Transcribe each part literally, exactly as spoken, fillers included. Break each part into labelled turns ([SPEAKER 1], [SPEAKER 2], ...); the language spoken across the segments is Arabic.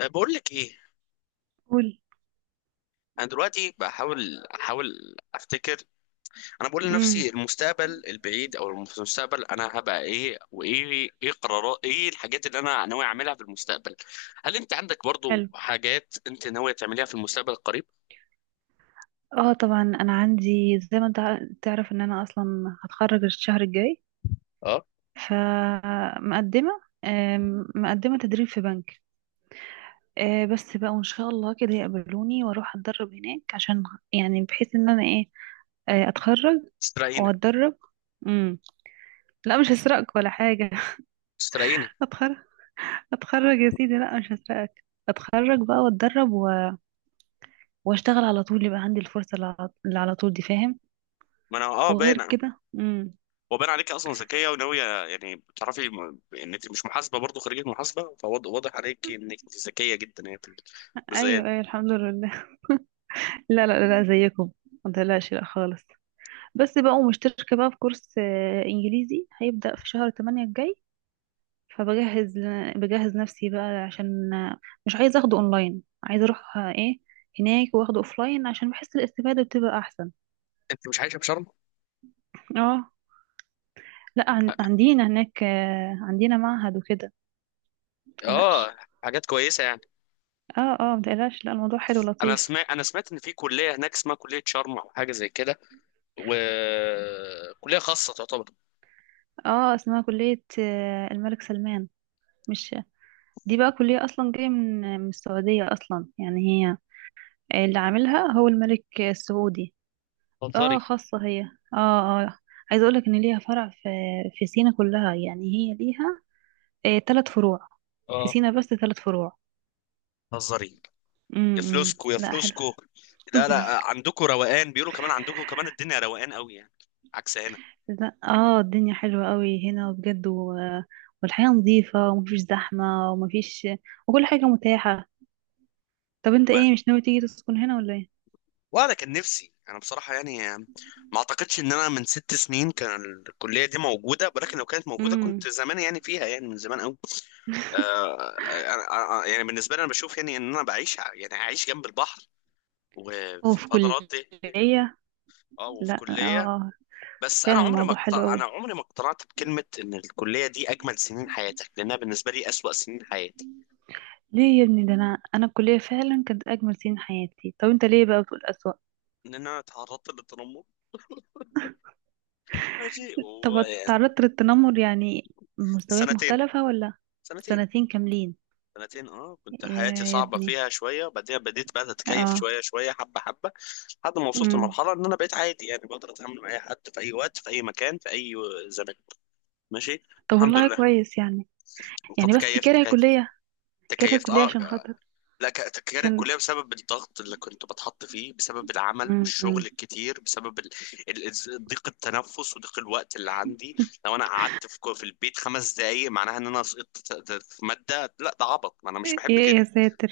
[SPEAKER 1] أه، بقول لك ايه؟
[SPEAKER 2] قول.
[SPEAKER 1] انا دلوقتي بحاول احاول افتكر. انا بقول
[SPEAKER 2] امم.
[SPEAKER 1] لنفسي المستقبل البعيد او المستقبل انا هبقى ايه، وايه ايه قرارات، ايه الحاجات اللي انا ناوي اعملها في المستقبل؟ هل انت عندك برضو
[SPEAKER 2] حلو.
[SPEAKER 1] حاجات انت ناوي تعمليها في المستقبل القريب؟
[SPEAKER 2] اه، طبعا انا عندي زي ما انت ع- تعرف ان انا اصلا هتخرج الشهر الجاي.
[SPEAKER 1] اه.
[SPEAKER 2] فمقدمه، آم، مقدمه تدريب في بنك. آه، بس بقى وان شاء الله كده يقبلوني واروح اتدرب هناك عشان يعني بحيث ان انا ايه، آه، اتخرج
[SPEAKER 1] استرينا
[SPEAKER 2] واتدرب. امم لا مش هسرقك ولا حاجه.
[SPEAKER 1] استرينا
[SPEAKER 2] اتخرج، اتخرج يا سيدي، لا مش هسرقك. اتخرج بقى واتدرب و... واشتغل على طول، يبقى عندي الفرصه اللي على اللي على طول دي. فاهم؟
[SPEAKER 1] ما انا اه
[SPEAKER 2] وغير
[SPEAKER 1] باين.
[SPEAKER 2] كده امم
[SPEAKER 1] وباين عليك اصلا ذكيه وناويه، يعني بتعرفي م- ان انت مش محاسبه، برضو خريجه محاسبه، فواضح عليك انك انت ذكيه جدا يعني في الجزئيه
[SPEAKER 2] ايوه،
[SPEAKER 1] دي.
[SPEAKER 2] ايوه، الحمد لله. لا لا لا، زيكم. ما تقلقش، لا خالص. بس بقى ومشتركه بقى في كورس آه، انجليزي هيبدأ في شهر تمانية الجاي. فبجهز، بجهز نفسي بقى عشان آه، مش عايزه اخده اونلاين، عايزه اروح آه، ايه هناك واخده اوفلاين، عشان بحس الاستفادة بتبقى احسن.
[SPEAKER 1] انت مش عايشه بشرم؟
[SPEAKER 2] اه، لا عن- عندنا هناك، آه، عندنا معهد وكده، متقلقش.
[SPEAKER 1] اه. حاجات كويسه يعني.
[SPEAKER 2] اه اه، متقلقش، لا الموضوع حلو
[SPEAKER 1] انا
[SPEAKER 2] لطيف.
[SPEAKER 1] سمعت انا سمعت ان في كليه هناك اسمها كليه شرم او حاجه زي كده، وكليه خاصه تعتبر.
[SPEAKER 2] اه، اسمها كلية آه، الملك سلمان. مش، دي بقى كلية أصلا جاية من من السعودية أصلا، يعني هي اللي عاملها هو الملك السعودي.
[SPEAKER 1] هزاري؟
[SPEAKER 2] اه، خاصة هي. اه اه. عايزة أقولك إن ليها فرع في في سينا كلها، يعني هي ليها آه تلات فروع في
[SPEAKER 1] اه؟
[SPEAKER 2] سينا، بس تلات فروع.
[SPEAKER 1] هزاري؟ يا
[SPEAKER 2] امم،
[SPEAKER 1] فلوسكو يا
[SPEAKER 2] لا حلوة.
[SPEAKER 1] فلوسكو. لا لا، عندكم روقان، بيقولوا كمان عندكم كمان الدنيا روقان قوي يعني، عكس هنا.
[SPEAKER 2] لا اه، الدنيا حلوة قوي هنا بجد و... والحياة نظيفة، ومفيش زحمة، ومفيش، وكل حاجة متاحة. طب انت ايه،
[SPEAKER 1] و-
[SPEAKER 2] مش ناوي تيجي تسكن هنا ولا ايه؟
[SPEAKER 1] وانا كان نفسي، انا بصراحه يعني ما اعتقدش ان انا من ست سنين كان الكليه دي موجوده، ولكن لو كانت موجوده
[SPEAKER 2] امم،
[SPEAKER 1] كنت زمان يعني فيها، يعني من زمان قوي. آه، أنا- أنا- يعني بالنسبه لي انا بشوف يعني ان انا بعيش ع- يعني عايش جنب البحر وفي
[SPEAKER 2] وفي
[SPEAKER 1] الفترات دي.
[SPEAKER 2] كلية.
[SPEAKER 1] اه
[SPEAKER 2] لا
[SPEAKER 1] وفي
[SPEAKER 2] اه
[SPEAKER 1] كلية.
[SPEAKER 2] آه.
[SPEAKER 1] بس انا
[SPEAKER 2] فعلا
[SPEAKER 1] عمري ما
[SPEAKER 2] الموضوع حلو
[SPEAKER 1] اقتنع انا
[SPEAKER 2] قوي.
[SPEAKER 1] عمري ما اقتنعت بكلمة ان الكلية دي اجمل سنين حياتك، لانها بالنسبة لي اسوأ سنين حياتي.
[SPEAKER 2] ليه يا ابني، ده انا انا الكليه فعلا كانت اجمل سنين حياتي، طب انت ليه بقى بتقول اسوأ؟
[SPEAKER 1] ان انا اتعرضت للتنمر. ماشي.
[SPEAKER 2] طب
[SPEAKER 1] وسنتين.
[SPEAKER 2] تعرضت للتنمر يعني مستويات مختلفه ولا؟
[SPEAKER 1] سنتين.
[SPEAKER 2] سنتين كاملين؟
[SPEAKER 1] سنتين، اه، كنت حياتي
[SPEAKER 2] يا، يا
[SPEAKER 1] صعبة
[SPEAKER 2] ابني.
[SPEAKER 1] فيها شوية. بعدين بديت بقى اتكيف
[SPEAKER 2] اه.
[SPEAKER 1] شوية شوية حبة حبة لحد ما وصلت
[SPEAKER 2] امم.
[SPEAKER 1] لمرحلة ان انا بقيت عادي، يعني بقدر اتعامل مع اي حد في اي وقت في اي مكان في اي زمان. ماشي.
[SPEAKER 2] طب
[SPEAKER 1] الحمد
[SPEAKER 2] والله
[SPEAKER 1] لله.
[SPEAKER 2] كويس يعني،
[SPEAKER 1] انت
[SPEAKER 2] يعني بس
[SPEAKER 1] تكيفت.
[SPEAKER 2] كاره
[SPEAKER 1] تكيفت
[SPEAKER 2] كليه، كاره
[SPEAKER 1] تكيفت
[SPEAKER 2] كليه
[SPEAKER 1] اه.
[SPEAKER 2] عشان خاطر،
[SPEAKER 1] لا، ك- تغيير
[SPEAKER 2] عشان
[SPEAKER 1] الكلية بسبب الضغط اللي كنت بتحط فيه، بسبب العمل
[SPEAKER 2] امم أمم.
[SPEAKER 1] والشغل الكتير، بسبب ال- ال- ال- ضيق التنفس وضيق الوقت اللي عندي. لو انا قعدت في كو- في البيت خمس دقايق، معناها ان انا سقطت ت- ت- في مادة. لا ده عبط، ما انا مش بحب
[SPEAKER 2] يا
[SPEAKER 1] كده.
[SPEAKER 2] يا ساتر،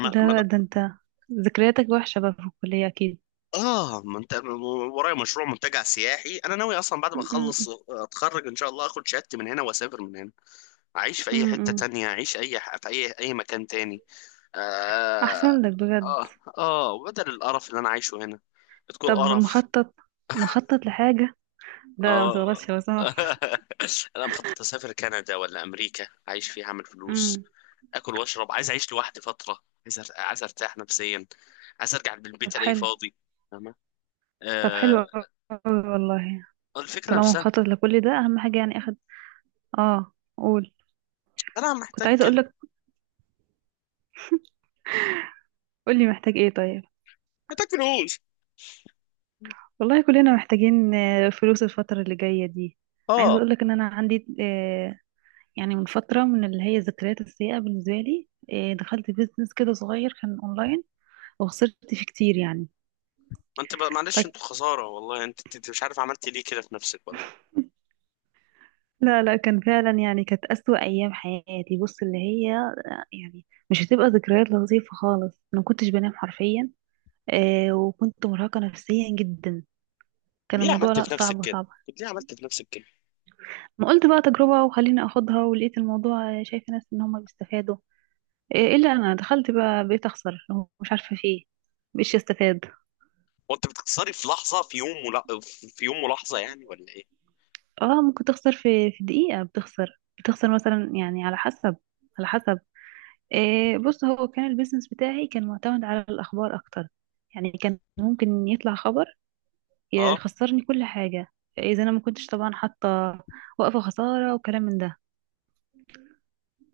[SPEAKER 1] ما ما
[SPEAKER 2] ده
[SPEAKER 1] أنا-
[SPEAKER 2] ده انت، ذكرياتك وحشه بقى في الكليه اكيد.
[SPEAKER 1] اه، منت... ورايا مشروع منتجع سياحي. انا ناوي اصلا بعد ما
[SPEAKER 2] امم،
[SPEAKER 1] اخلص اتخرج ان شاء الله اخد شهادتي من هنا واسافر من هنا، اعيش في اي
[SPEAKER 2] امم،
[SPEAKER 1] حتة
[SPEAKER 2] أمم.
[SPEAKER 1] تانية، اعيش اي ح- في اي اي مكان تاني. آه.
[SPEAKER 2] احسن لك بجد.
[SPEAKER 1] آه. آه، وبدل القرف اللي أنا عايشه هنا. بتكون
[SPEAKER 2] طب
[SPEAKER 1] قرف.
[SPEAKER 2] مخطط، مخطط لحاجه. لا لا ما
[SPEAKER 1] آه.
[SPEAKER 2] تضغطش لو سمحت.
[SPEAKER 1] أنا مخطط أسافر كندا ولا أمريكا، أعيش فيها، أعمل فلوس،
[SPEAKER 2] امم.
[SPEAKER 1] آكل وأشرب. عايز أعيش لوحدي فترة. عايز أر- عايز أرتاح نفسيا. عايز أرجع
[SPEAKER 2] طب
[SPEAKER 1] بالبيت ألاقيه
[SPEAKER 2] حلو،
[SPEAKER 1] فاضي. فاهمة؟
[SPEAKER 2] طب حلو
[SPEAKER 1] آه.
[SPEAKER 2] أوي، والله.
[SPEAKER 1] الفكرة
[SPEAKER 2] طالما
[SPEAKER 1] نفسها.
[SPEAKER 2] مخطط لكل ده، أهم حاجة يعني. أخد، اه قول.
[SPEAKER 1] أنا
[SPEAKER 2] كنت
[SPEAKER 1] محتاج
[SPEAKER 2] عايزة
[SPEAKER 1] كده.
[SPEAKER 2] أقولك، قولي محتاج ايه طيب.
[SPEAKER 1] محتاج فلوس.
[SPEAKER 2] والله كلنا محتاجين آه، فلوس الفترة اللي جاية دي. عايزة
[SPEAKER 1] آه.
[SPEAKER 2] أقولك إن أنا عندي، آه، يعني من فترة، من اللي هي الذكريات السيئة بالنسبة لي، آه، دخلت بيزنس كده صغير كان أونلاين، وخسرت فيه كتير يعني.
[SPEAKER 1] ما أنت بقى- معلش
[SPEAKER 2] فك...
[SPEAKER 1] أنتوا خسارة والله. أنت أنت مش عارف عملت ليه كده في نفسك والله.
[SPEAKER 2] لا لا كان فعلا يعني كانت أسوأ أيام حياتي، بص اللي هي يعني مش هتبقى ذكريات لطيفة خالص. ما كنتش بنام حرفيا، آه وكنت مرهقة نفسيا جدا. كان
[SPEAKER 1] ليه
[SPEAKER 2] الموضوع،
[SPEAKER 1] عملت
[SPEAKER 2] لا،
[SPEAKER 1] في نفسك
[SPEAKER 2] صعب
[SPEAKER 1] كده؟
[SPEAKER 2] صعب.
[SPEAKER 1] طب ليه عملت في نفسك كده؟
[SPEAKER 2] ما قلت بقى تجربة وخليني اخدها، ولقيت الموضوع آه، شايفة ناس ان هم بيستفادوا. آه الا انا دخلت بقى بقيت اخسر، مش عارفة في ايه، مش استفاد.
[SPEAKER 1] وانت بتكسري في لحظه، في يوم، ولا... في يوم ولحظه يعني، ولا ايه؟
[SPEAKER 2] اه ممكن تخسر في في دقيقة، بتخسر بتخسر مثلا، يعني على حسب، على حسب آه بص هو كان البيزنس بتاعي كان معتمد على الاخبار اكتر، يعني كان ممكن يطلع خبر يا-
[SPEAKER 1] اه
[SPEAKER 2] خسرني كل حاجة، اذا انا ما كنتش طبعا حاطة وقفة خسارة وكلام من ده.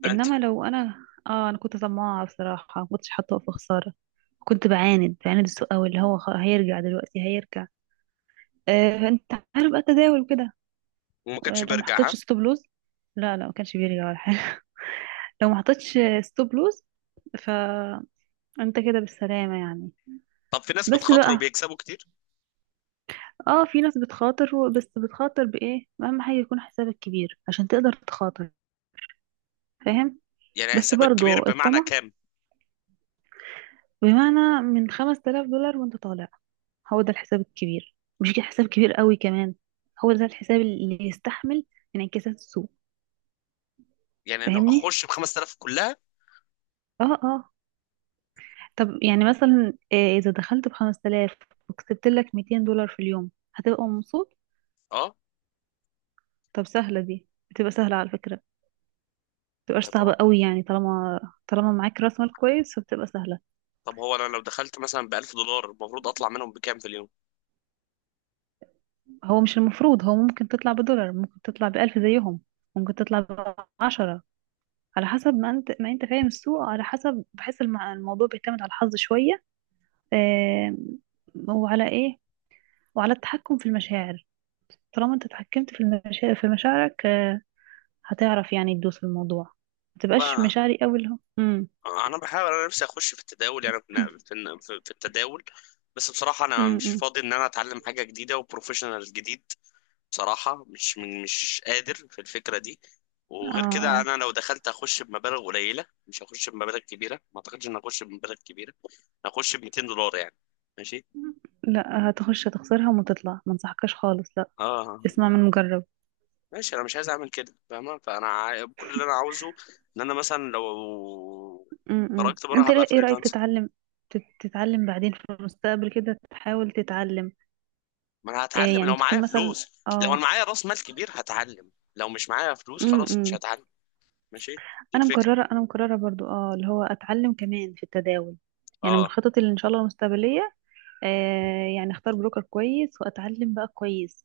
[SPEAKER 1] ده انت.
[SPEAKER 2] انما لو انا، اه انا كنت طماعة بصراحة، ما كنتش حاطة وقفة خسارة، كنت بعاند بعاند السوق قوي، اللي هو خ- هيرجع دلوقتي، هيرجع. آه فانت عارف بقى التداول كده،
[SPEAKER 1] وما
[SPEAKER 2] آه،
[SPEAKER 1] كانش
[SPEAKER 2] لو ما
[SPEAKER 1] بيرجع ها؟
[SPEAKER 2] حطيتش ستوب لوز، لا لا ما كانش بيرجع ولا حاجة. لو ما حطيتش ستوب لوز فانت كده بالسلامة يعني.
[SPEAKER 1] طب في ناس
[SPEAKER 2] بس
[SPEAKER 1] بتخاطر
[SPEAKER 2] بقى،
[SPEAKER 1] وبيكسبوا كتير.
[SPEAKER 2] اه في ناس بتخاطر و- بس بتخاطر بايه؟ اهم حاجة يكون حسابك كبير عشان تقدر تخاطر، فاهم؟
[SPEAKER 1] يعني
[SPEAKER 2] بس
[SPEAKER 1] حسابك كبير
[SPEAKER 2] برضو
[SPEAKER 1] بمعنى
[SPEAKER 2] الطمع،
[SPEAKER 1] كام؟
[SPEAKER 2] بمعنى من خمسة آلاف دولار وانت طالع، هو ده الحساب الكبير، مش كده حساب كبير قوي كمان، هو ده الحساب اللي يستحمل انعكاسات السوق.
[SPEAKER 1] يعني انا
[SPEAKER 2] فاهمني؟
[SPEAKER 1] اخش ب خمس آلاف كلها؟
[SPEAKER 2] اه اه. طب يعني مثلا، آه، اذا دخلت ب خمسة آلاف وكسبت لك مئتين دولار في اليوم، هتبقى مبسوط.
[SPEAKER 1] اه.
[SPEAKER 2] طب سهلة، دي بتبقى سهلة على فكرة، متبقاش
[SPEAKER 1] طب
[SPEAKER 2] صعبة
[SPEAKER 1] هو،
[SPEAKER 2] قوي يعني، طالما طالما معاك راس مال كويس فبتبقى سهلة.
[SPEAKER 1] طب هو انا لو دخلت مثلا ب ألف دولار، المفروض اطلع منهم بكام في اليوم؟
[SPEAKER 2] هو مش المفروض، هو ممكن تطلع بدولار، ممكن تطلع بألف زيهم، ممكن تطلع بعشرة، على حسب ما انت ما انت فاهم السوق. على حسب، بحس المع- الموضوع بيعتمد على الحظ شوية، آم، وعلى ايه، وعلى التحكم في المشاعر. طالما انت اتحكمت في المشاعر، في مشاعرك، آه، هتعرف يعني تدوس في الموضوع، ما تبقاش
[SPEAKER 1] لا،
[SPEAKER 2] مشاعري قوي اللي هو امم
[SPEAKER 1] انا بحاول انا نفسي اخش في التداول، يعني في في في التداول. بس بصراحه انا مش
[SPEAKER 2] امم.
[SPEAKER 1] فاضي ان انا اتعلم حاجه جديده وبروفيشنال جديد. بصراحة مش من مش قادر في الفكرة دي.
[SPEAKER 2] اه
[SPEAKER 1] وغير كده
[SPEAKER 2] آه.
[SPEAKER 1] أنا لو دخلت هخش بمبالغ قليلة، مش هخش بمبالغ كبيرة، ما أعتقدش إن هخش بمبالغ كبيرة. هخش ب مائتين دولار يعني. ماشي.
[SPEAKER 2] لا هتخش هتخسرها وتطلع، ما انصحكش خالص، لا.
[SPEAKER 1] اه، آه، آه،
[SPEAKER 2] اسمع من
[SPEAKER 1] ما-
[SPEAKER 2] مجرب.
[SPEAKER 1] ماشي انا مش عايز اعمل كده فاهمة. فانا عا- كل اللي انا عاوزه ان انا مثلا لو
[SPEAKER 2] امم،
[SPEAKER 1] خرجت بره
[SPEAKER 2] انت
[SPEAKER 1] هبقى
[SPEAKER 2] ليه- ايه رأيك
[SPEAKER 1] فريلانسر.
[SPEAKER 2] تتعلم، تت- تتعلم بعدين في المستقبل، كده تحاول تتعلم،
[SPEAKER 1] ما انا
[SPEAKER 2] إيه
[SPEAKER 1] هتعلم
[SPEAKER 2] يعني
[SPEAKER 1] لو معايا
[SPEAKER 2] تكون مثلا،
[SPEAKER 1] فلوس. لو انا
[SPEAKER 2] اه.
[SPEAKER 1] معايا راس مال كبير هتعلم، لو مش معايا فلوس خلاص مش
[SPEAKER 2] امم.
[SPEAKER 1] هتعلم. ماشي. دي
[SPEAKER 2] انا
[SPEAKER 1] الفكرة.
[SPEAKER 2] مقرره انا مقرره برضو، اه اللي هو اتعلم كمان في التداول، يعني من
[SPEAKER 1] اه.
[SPEAKER 2] خططي اللي ان شاء الله المستقبليه. آه يعني اختار بروكر كويس، واتعلم بقى كويس،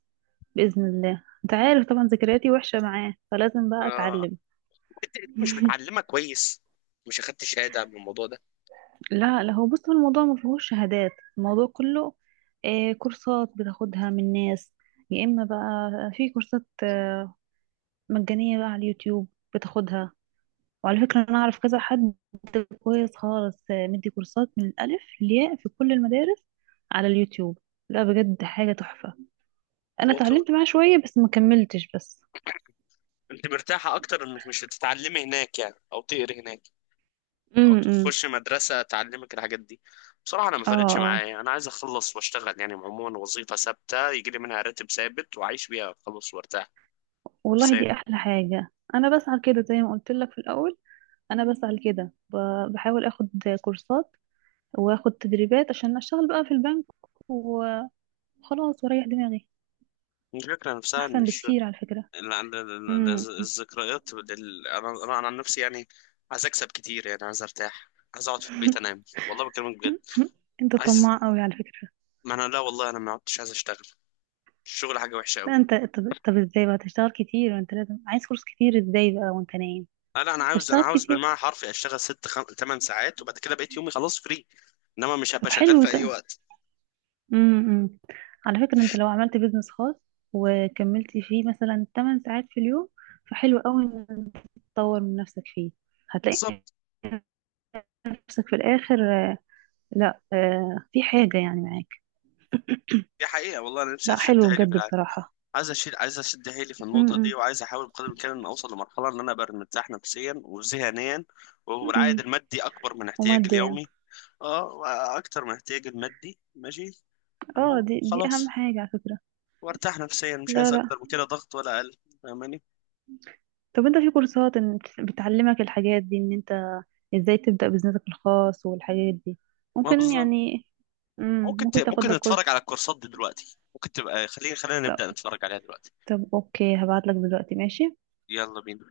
[SPEAKER 2] باذن الله. انت عارف طبعا ذكرياتي وحشه معاه، فلازم بقى
[SPEAKER 1] آه،
[SPEAKER 2] اتعلم.
[SPEAKER 1] انت انت مش متعلمه كويس؟ مش اخدت شهاده من الموضوع ده؟
[SPEAKER 2] لا لا، هو بص هو الموضوع ما فيهوش شهادات، الموضوع كله آه كورسات بتاخدها من ناس، يا اما بقى في كورسات آه مجانيه بقى على اليوتيوب بتاخدها. وعلى فكره انا اعرف كذا حد كويس خالص، آه، مدي كورسات من الألف للياء في كل المدارس على اليوتيوب. لا بجد حاجة تحفة، أنا
[SPEAKER 1] هو طب
[SPEAKER 2] اتعلمت معاه شوية بس ما كملتش بس.
[SPEAKER 1] انت مرتاحه اكتر انك مش تتعلمي هناك يعني، او تقري هناك، او
[SPEAKER 2] امم.
[SPEAKER 1] تخش مدرسه تعلمك الحاجات دي؟ بصراحه انا ما
[SPEAKER 2] اه
[SPEAKER 1] فرقتش
[SPEAKER 2] اه.
[SPEAKER 1] معايا. انا عايز اخلص واشتغل يعني، عموما وظيفه ثابته يجي لي منها راتب ثابت واعيش بيها، اخلص وارتاح
[SPEAKER 2] والله
[SPEAKER 1] نفسيا.
[SPEAKER 2] دي أحلى حاجة. أنا بسعى كده زي ما قلت لك في الأول، أنا بسعى كده، ب- بحاول أخد كورسات، وأخد تدريبات عشان أشتغل بقى في البنك، وخلاص، وأريح دماغي.
[SPEAKER 1] الفكره نفسها ان
[SPEAKER 2] أحسن
[SPEAKER 1] الش...
[SPEAKER 2] بكتير على فكرة.
[SPEAKER 1] ال- ال- ال- ال-
[SPEAKER 2] امم.
[SPEAKER 1] الذكريات بال- انا انا أنا عن نفسي يعني عايز اكسب كتير، يعني عايز ارتاح، عايز اقعد في البيت انام والله بكلمك بجد.
[SPEAKER 2] أنت
[SPEAKER 1] عايز.
[SPEAKER 2] طماع أوي على فكرة.
[SPEAKER 1] ما انا، لا والله، انا ما عدتش عايز اشتغل. الشغل حاجه وحشه قوي.
[SPEAKER 2] لا انت، طب, طب ازاي بقى تشتغل كتير وانت لازم عايز فلوس كتير، ازاي بقى وانت نايم؟
[SPEAKER 1] لا لا، انا عاوز انا
[SPEAKER 2] فاشتغل
[SPEAKER 1] عاوز
[SPEAKER 2] كتير.
[SPEAKER 1] بالمعنى حرفي اشتغل ست خم... تمن ساعات، وبعد كده بقيت يومي خلاص فري، انما مش
[SPEAKER 2] طب
[SPEAKER 1] هبقى شغال
[SPEAKER 2] حلو
[SPEAKER 1] في اي
[SPEAKER 2] ده.
[SPEAKER 1] وقت.
[SPEAKER 2] امم. امم. على فكرة انت لو عملت بيزنس خاص وكملت فيه مثلا 8 ساعات في اليوم، فحلو قوي ان انت تطور من نفسك فيه، هتلاقي
[SPEAKER 1] بالظبط.
[SPEAKER 2] نفسك في الاخر آه، لا آه، في حاجة يعني معاك.
[SPEAKER 1] دي حقيقه والله، انا نفسي
[SPEAKER 2] لا
[SPEAKER 1] اشد
[SPEAKER 2] حلو
[SPEAKER 1] حيلي في
[SPEAKER 2] بجد
[SPEAKER 1] العالم.
[SPEAKER 2] بصراحة.
[SPEAKER 1] عايز اشيل عايز اشد حيلي في
[SPEAKER 2] امم،
[SPEAKER 1] النقطه دي،
[SPEAKER 2] امم،
[SPEAKER 1] وعايز احاول بقدر الامكان ان اوصل لمرحله ان انا ابقى مرتاح نفسيا وذهنيا والعائد
[SPEAKER 2] امم.
[SPEAKER 1] المادي اكبر من احتياجي
[SPEAKER 2] وماديا،
[SPEAKER 1] اليومي. اه، اكتر من احتياجي المادي. ماشي.
[SPEAKER 2] اه
[SPEAKER 1] تمام.
[SPEAKER 2] دي دي اهم
[SPEAKER 1] خلاص.
[SPEAKER 2] حاجة على فكرة.
[SPEAKER 1] وارتاح نفسيا. مش
[SPEAKER 2] لا
[SPEAKER 1] عايز
[SPEAKER 2] لا.
[SPEAKER 1] اكتر من كده ضغط ولا اقل. فاهماني؟
[SPEAKER 2] طب انت في كورسات ان- بتعلمك الحاجات دي، ان انت ازاي تبدأ بزنسك الخاص والحاجات دي،
[SPEAKER 1] ما
[SPEAKER 2] ممكن
[SPEAKER 1] بالظبط.
[SPEAKER 2] يعني. مم.
[SPEAKER 1] ممكن ت...
[SPEAKER 2] ممكن تاخد
[SPEAKER 1] ممكن
[SPEAKER 2] لك
[SPEAKER 1] نتفرج
[SPEAKER 2] كورس.
[SPEAKER 1] على الكورسات دي دلوقتي. ممكن تبقى، خلينا خلينا
[SPEAKER 2] طب,
[SPEAKER 1] نبدأ نتفرج عليها دلوقتي.
[SPEAKER 2] طب اوكي، هبعت لك دلوقتي، ماشي.
[SPEAKER 1] يلا بينا.